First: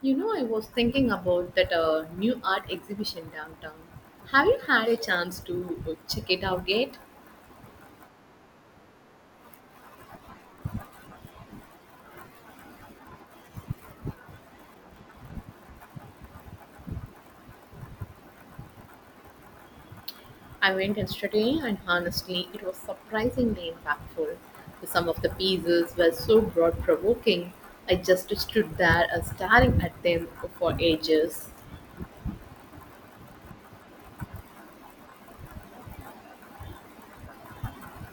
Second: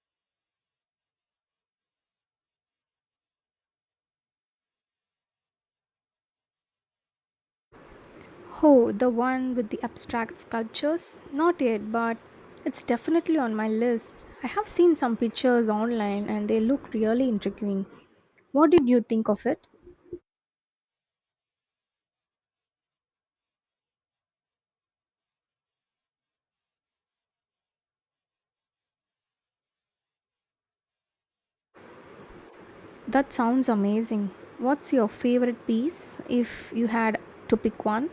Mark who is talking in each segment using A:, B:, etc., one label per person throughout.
A: You know, I was thinking about that new art exhibition downtown. Have you had a chance to check it out yet?
B: Oh, the one with the abstract sculptures? Not yet, but it's definitely on my list. I have seen some pictures online and they look really intriguing. What did you think of it?
A: I went yesterday, and honestly, it was surprisingly impactful. Some of the pieces were so broad provoking, I just stood there staring at them for ages.
B: That sounds amazing. What's your favorite piece if you had to pick one?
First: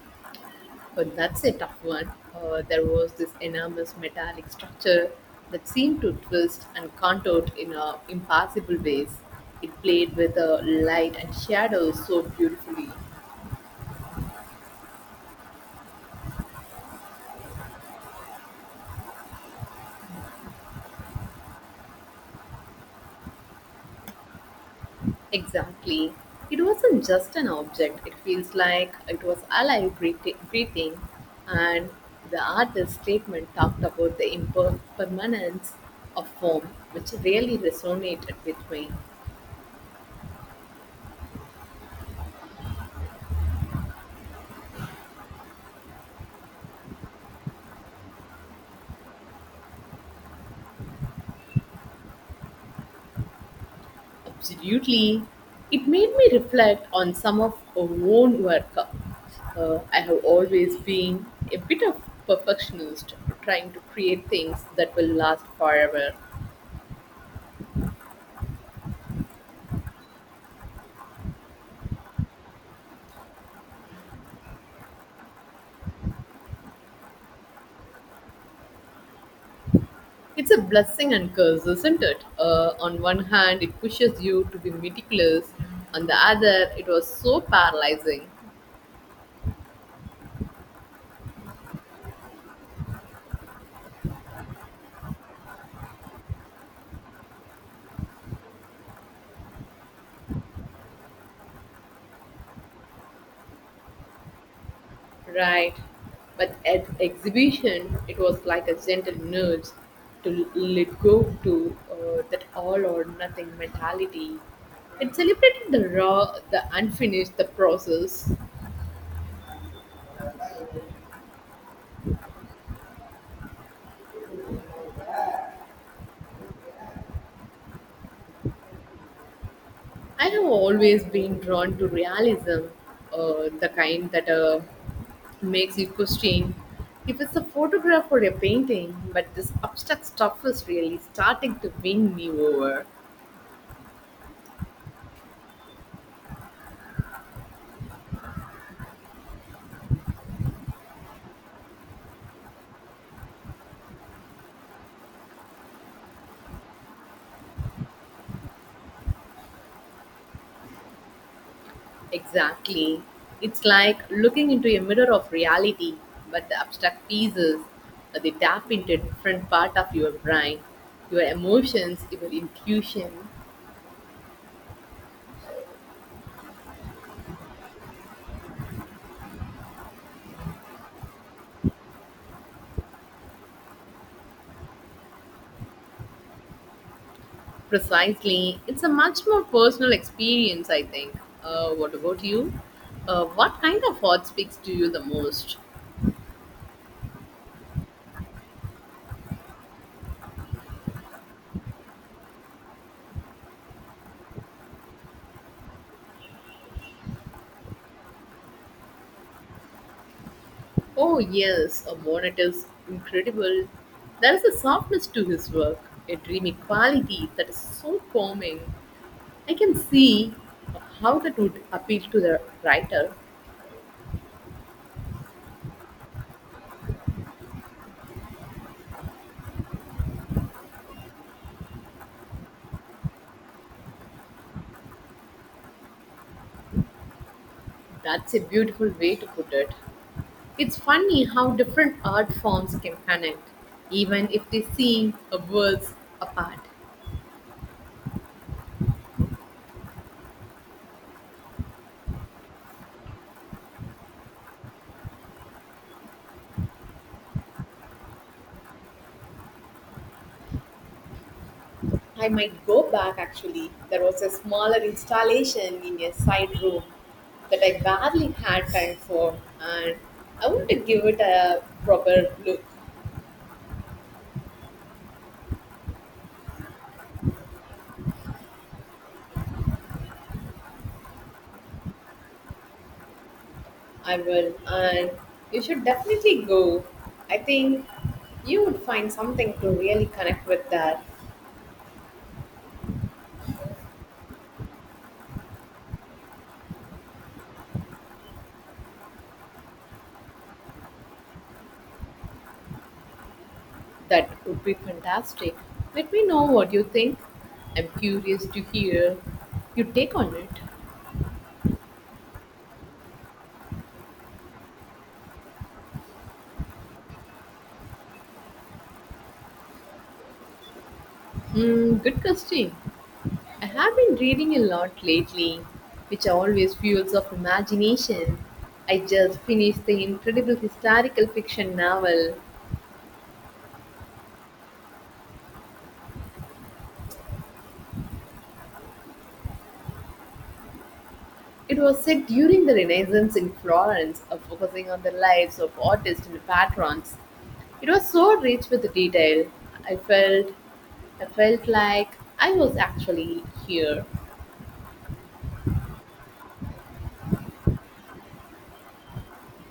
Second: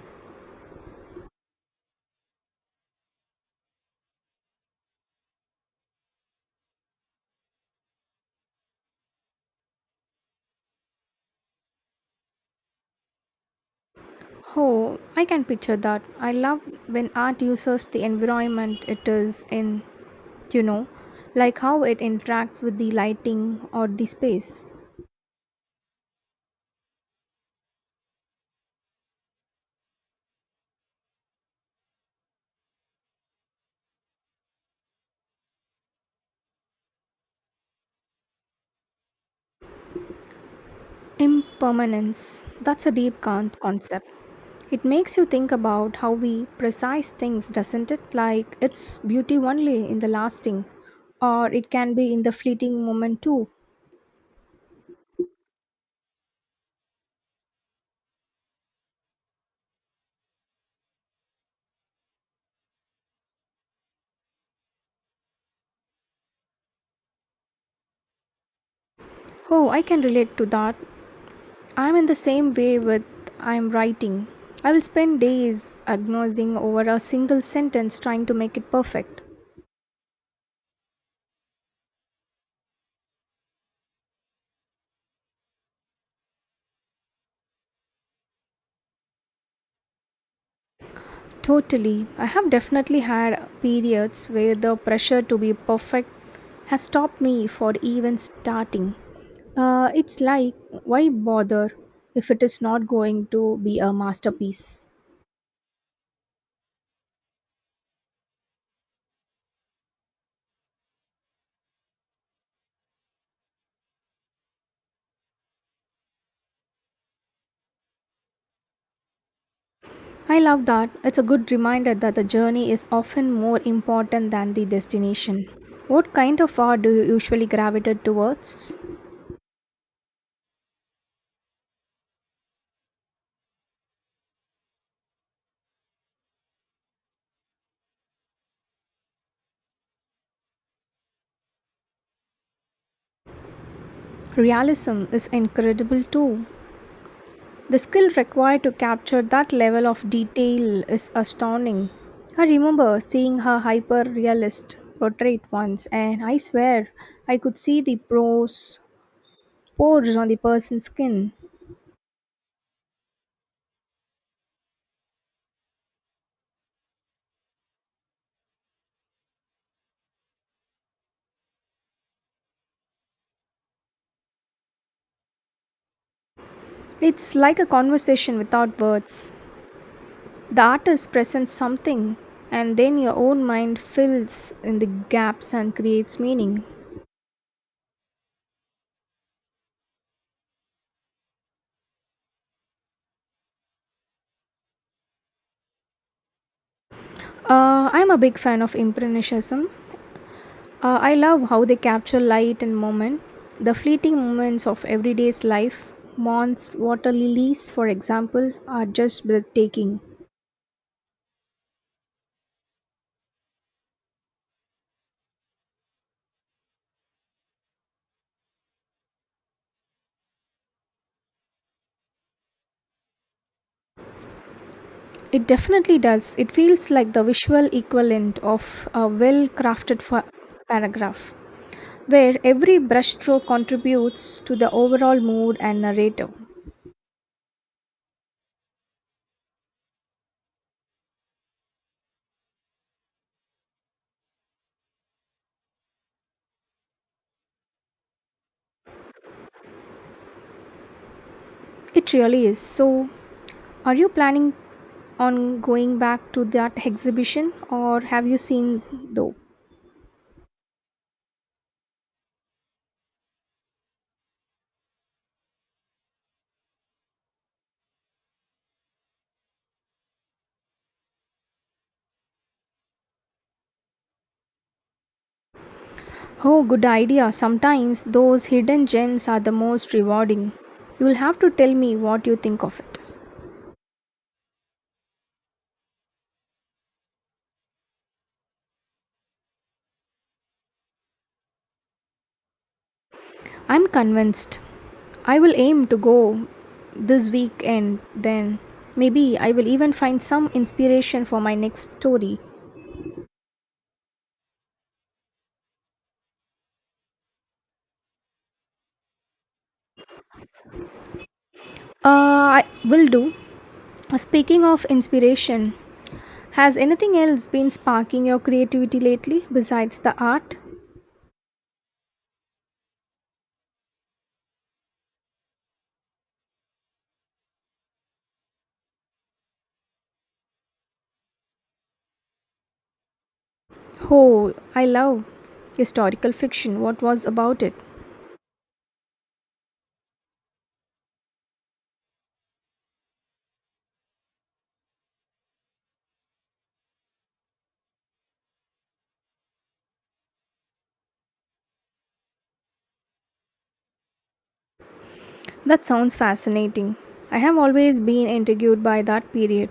A: But that's a tough one. There was this enormous metallic structure that seemed to twist and contort in impossible ways. It played with light and shadows so beautifully.
B: Oh, I can picture that. I love when art uses the environment it is in, you know, like how it interacts with the lighting or the space.
A: Exactly. It wasn't just an object, it feels like it was alive, breathing. And the artist's statement talked about the impermanence of form, which really resonated with me.
B: Impermanence. That's a deep concept. It makes you think about how we precise things, doesn't it? Like its beauty only in the lasting, or it can be in the fleeting moment too.
A: Absolutely. It made me reflect on some of our own work. I have always been a bit of perfectionist, trying to create things that will last forever.
B: Oh, I can relate to that. I'm in the same way with I'm writing. I will spend days agonizing over a single sentence trying to make it perfect.
A: It's a blessing and curse, isn't it? On one hand, it pushes you to be meticulous. On the other, it was so paralyzing.
B: Totally. I have definitely had periods where the pressure to be perfect has stopped me for even starting. It's like, why bother if it is not going to be a masterpiece?
A: Right. But at exhibition, it was like a gentle nudge to let go to that all or nothing mentality. It celebrated the raw, the unfinished, the process.
B: I love that. It's a good reminder that the journey is often more important than the destination. What kind of art do you usually gravitate towards?
A: I have always been drawn to realism, the kind that makes you question if it's a photograph or a painting, but this abstract stuff is really starting to win me over.
B: Realism is incredible too. The skill required to capture that level of detail is astounding. I remember seeing her hyper realist portrait once, and I swear I could see the pores on the person's skin.
A: Exactly. It's like looking into a mirror of reality, but the abstract pieces, they tap into a different part of your brain, your emotions, your intuition.
B: It's like a conversation without words. The artist presents something, and then your own mind fills in the gaps and creates meaning.
A: Precisely. It's a much more personal experience, I think. What about you? What kind of art speaks to you the most?
B: I'm a big fan of Impressionism. I love how they capture light and moment, the fleeting moments of everyday's life. Months, water lilies, for example, are just breathtaking.
A: Oh, yes, a bonnet is incredible. There is a softness to his work, a dreamy quality that is so calming. I can see how that would appeal to the writer.
B: It definitely does. It feels like the visual equivalent of a well crafted paragraph, where every brushstroke contributes to the overall mood and narrative.
A: That's a beautiful way to put it. It's funny how different art forms can connect, even if they seem worlds apart.
B: It really is. So, are you planning on going back to that exhibition or have you seen though?
A: I might go back actually. There was a smaller installation in a side room that I barely had time for, and I wanted to give it a proper look.
B: Oh, good idea. Sometimes those hidden gems are the most rewarding. You'll have to tell me what you think of it.
A: I will, and you should definitely go. I think you would find something to really connect with that.
B: I'm convinced. I will aim to go this weekend then. Maybe I will even find some inspiration for my next story.
A: That would be fantastic. Let me know what you think. I'm curious to hear your take on it.
B: I will do. Speaking of inspiration, has anything else been sparking your creativity lately besides the art?
A: Hmm, good question. I have been reading a lot lately, which always fuels of imagination. I just finished the incredible historical fiction novel.
B: Oh, I love historical fiction. What was about it?
A: It was set during the Renaissance in Florence, focusing on the lives of artists and patrons. It was so rich with detail. I felt I felt like I was actually here.
B: That sounds fascinating. I have always been intrigued by that period,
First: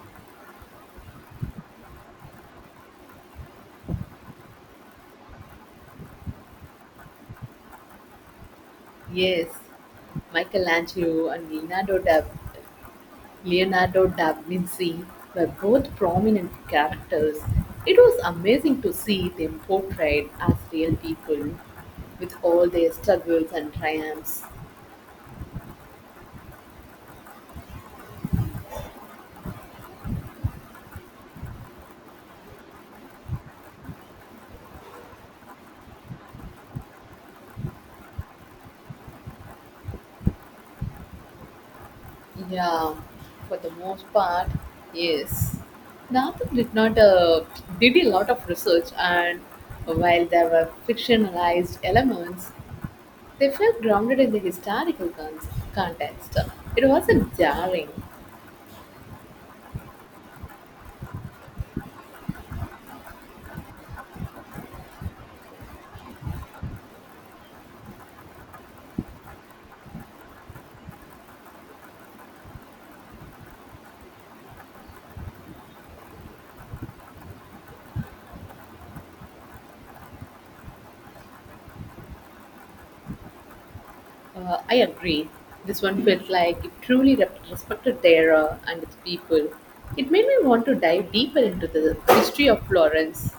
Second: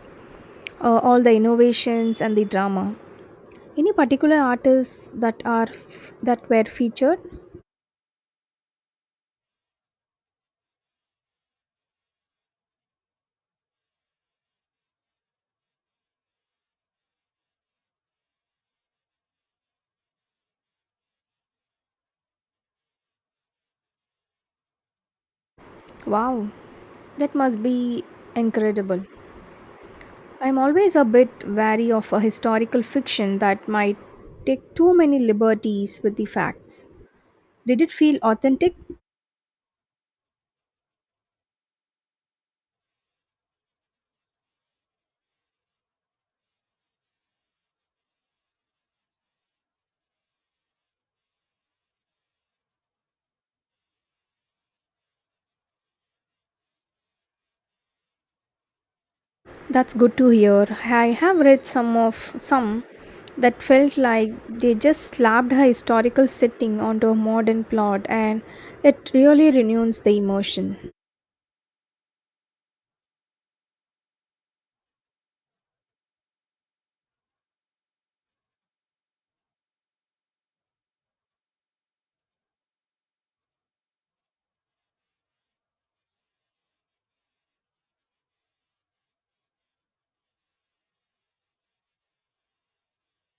B: all the innovations and the drama. Any particular artists that are that were featured?
A: Yes, Michelangelo and Leonardo da Vinci were both prominent characters. It was amazing to see them portrayed as real people with all their struggles and triumphs.
B: Wow, that must be incredible. I'm always a bit wary of a historical fiction that might take too many liberties with the facts. Did it feel authentic?
A: Yeah, for the most part, yes. Nathan did not did a lot of research, and while there were fictionalized elements, they felt grounded in the historical context. It wasn't jarring.
B: That's good to hear. I have read some that felt like they just slapped a historical setting onto a modern plot and it really renews the emotion.
A: I agree. This one felt like it truly respected the era and its people. It made me want to dive deeper into the history of Florence.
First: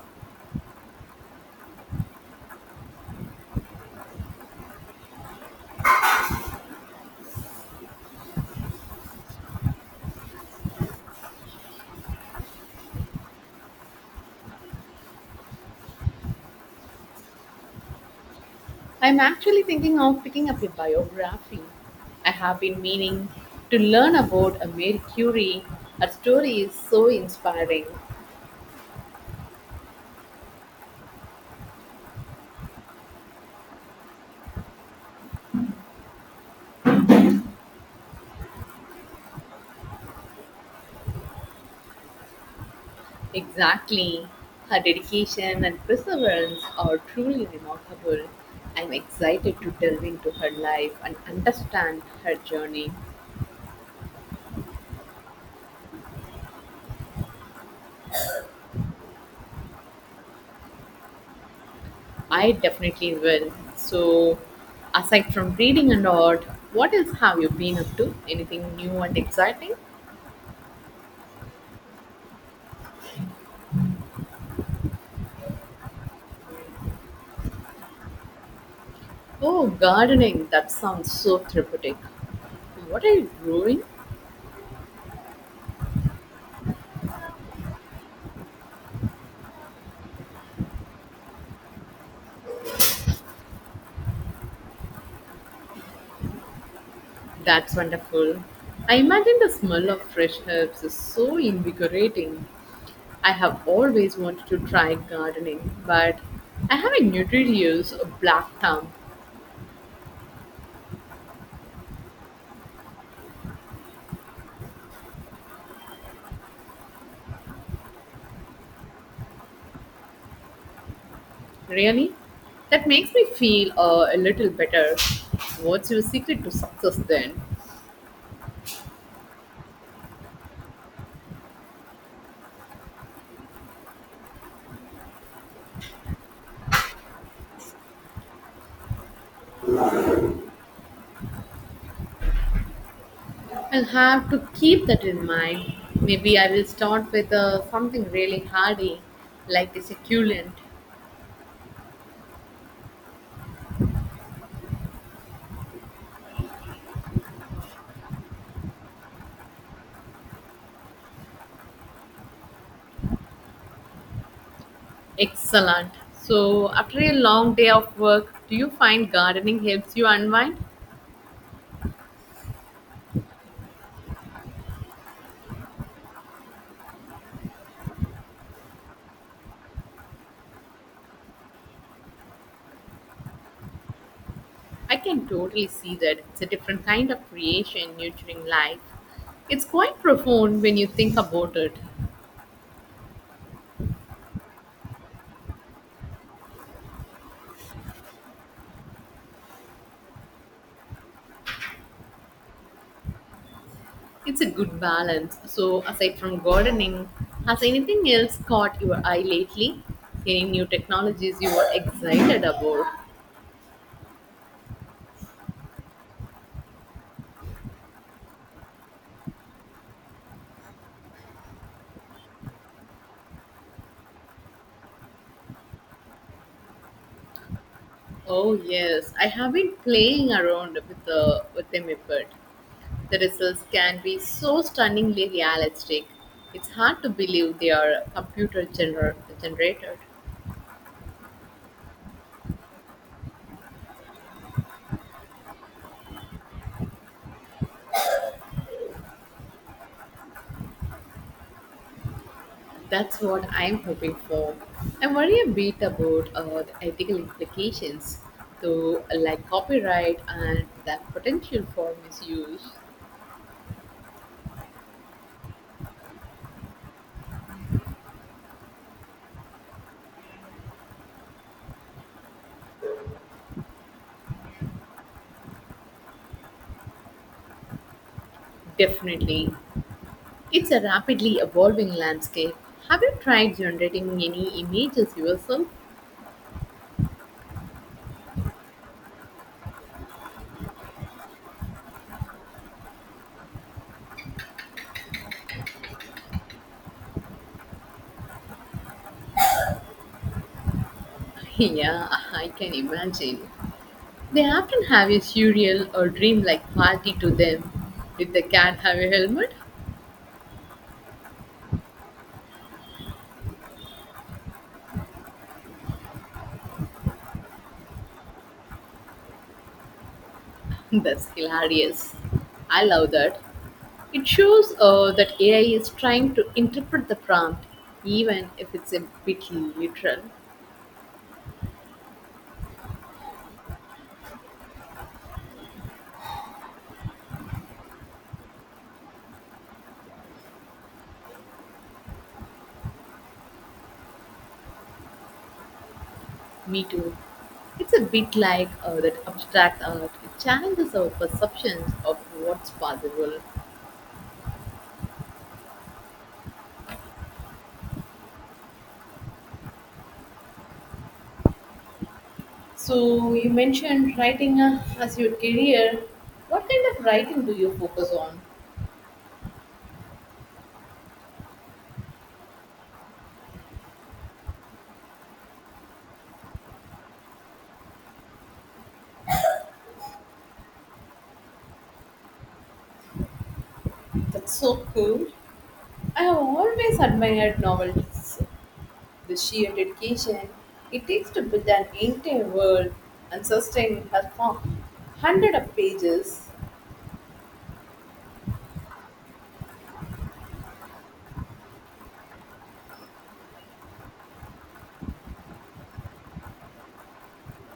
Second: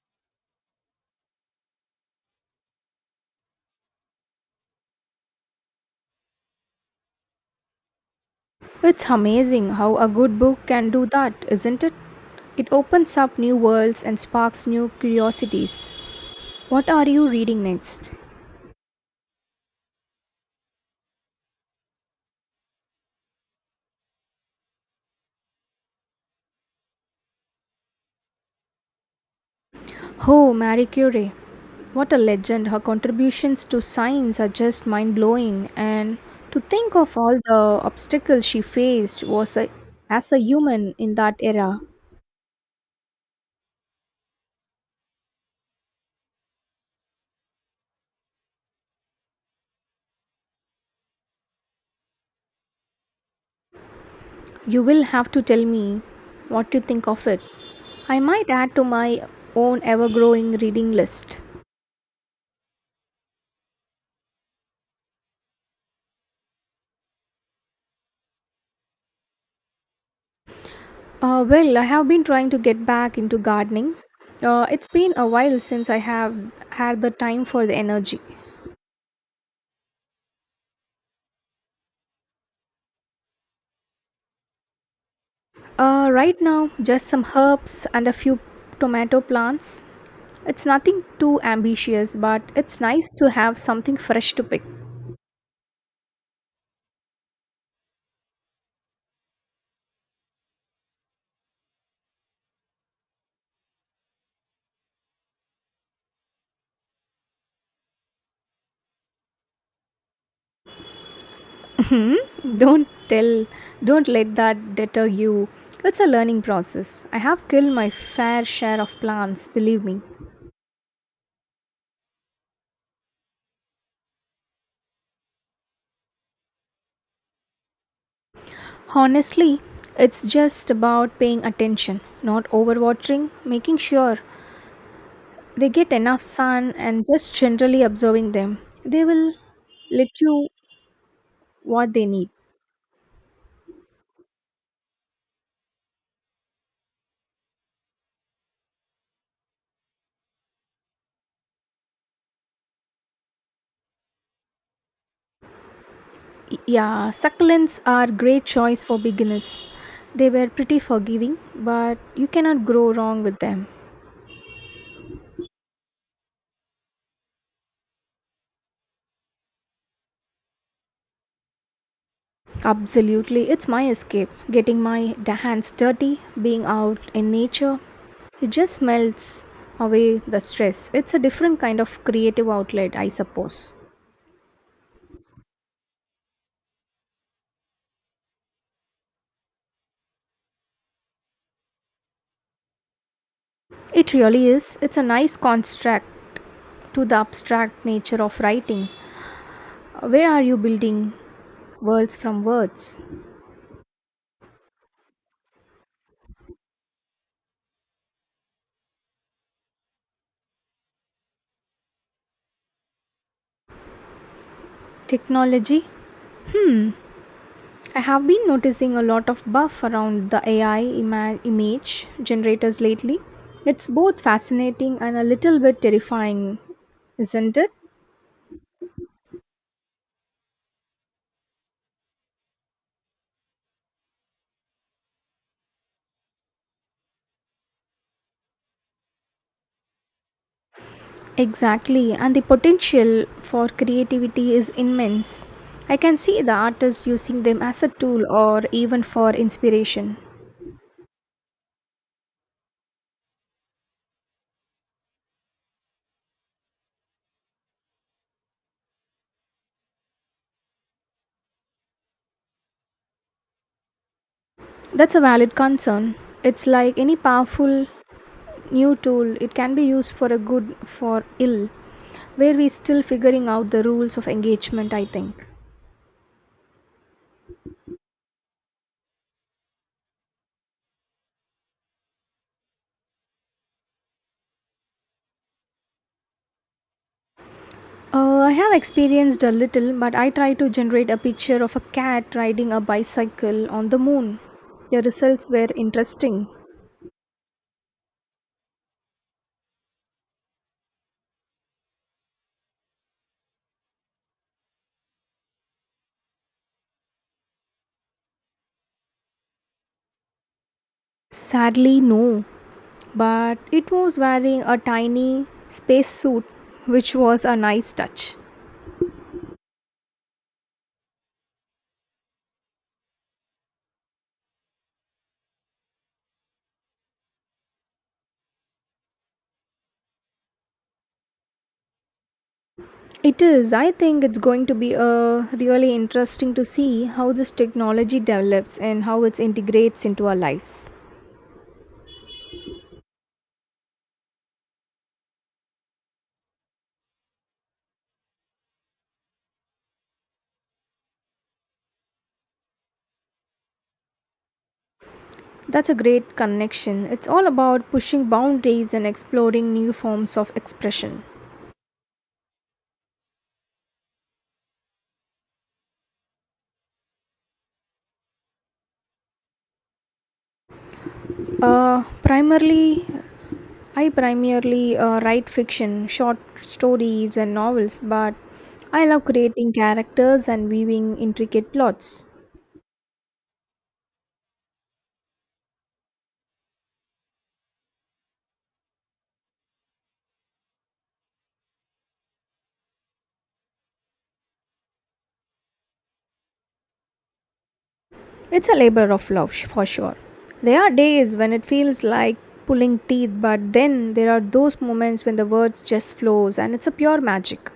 B: It's amazing how a good book can do that, isn't it? It opens up new worlds and sparks new curiosities. What are you reading next?
A: I'm actually thinking of picking up a biography. I have been meaning to learn about a Mary Curie. Her story is so inspiring.
B: Oh, Marie Curie. What a legend. Her contributions to science are just mind blowing. And to think of all the obstacles she faced as a human in that era.
A: Exactly. Her dedication and perseverance are truly remarkable. I'm excited to delve into her life and understand her journey.
B: You will have to tell me what you think of it. I might add to my own ever growing reading list.
A: I definitely will. So, aside from reading and art, what else have you been up to? Anything new and exciting?
B: Well, I have been trying to get back into gardening. It's been a while since I have had the time for the energy.
A: Oh, gardening. That sounds so therapeutic. What are you growing?
B: Right now, just some herbs and a few tomato plants. It's nothing too ambitious, but it's nice to have something fresh to pick.
A: That's wonderful. I imagine the smell of fresh herbs is so invigorating. I have always wanted to try gardening, but I have a nutritious black thumb.
B: Don't tell, don't let that deter you. It's a learning process. I have killed my fair share of plants, believe me.
A: Really? That makes me feel a little better. What's your secret to success then?
B: Honestly, it's just about paying attention, not overwatering, making sure they get enough sun, and just generally observing them. They will let you what they need.
A: I'll have to keep that in mind. Maybe I will start with something really hardy, like a succulent.
B: Yeah, succulents are great choice for beginners. They were pretty forgiving, but you cannot grow wrong with them.
A: Excellent. So, after a long day of work, do you find gardening helps you unwind?
B: Absolutely, it's my escape. Getting my hands dirty, being out in nature, it just melts away the stress. It's a different kind of creative outlet, I suppose.
A: I can totally see that. It's a different kind of creation, nurturing life. It's quite profound when you think about it.
B: It really is. It's a nice contrast to the abstract nature of writing. Where are you building worlds from words?
A: It's a good balance. So, aside from gardening, has anything else caught your eye lately? Any new technologies you are excited about?
B: Technology I have been noticing a lot of buff around the AI image generators lately. It's both fascinating and a little bit terrifying, isn't it?
A: Oh yes, I have been playing around with them a bit. The results can be so stunningly realistic. It's hard to believe they are computer generated.
B: Exactly, and the potential for creativity is immense. I can see the artists using them as a tool or even for inspiration.
A: That's what I'm hoping for. I worry a bit about the ethical implications, though, like copyright and the potential for misuse.
B: That's a valid concern. It's like any powerful new tool, it can be used for a good, for ill, where we're still figuring out the rules of engagement, I think.
A: Definitely, it's a rapidly evolving landscape. Have you tried generating any images yourself?
B: I have experienced a little, but I tried to generate a picture of a cat riding a bicycle on the moon. The results were interesting.
A: Yeah, I can imagine. They often have a surreal or dreamlike quality to them. If they can't have a helmet,
B: Sadly, no, but it was wearing a tiny spacesuit, which was a nice touch.
A: that's hilarious. I love that. It shows that AI is trying to interpret the prompt, even if it's a bit literal.
B: It is, I think it's going to be really interesting to see how this technology develops and how it integrates into our lives.
A: Me too. It's a bit like that abstract art. It challenges our perceptions of what's possible.
B: That's a great connection. It's all about pushing boundaries and exploring new forms of expression.
A: So you mentioned writing as your career. What kind of writing do you focus on?
B: Uh, primarily, I primarily write fiction, short stories, and novels, but I love creating characters and weaving intricate plots.
A: That's so cool. I have always admired novels. The sheer dedication it takes to build an entire world and sustain a form. Hundred of pages.
B: It's a labor of love, for sure. There are days when it feels like pulling teeth, but then there are those moments when the words just flows and it's a pure magic.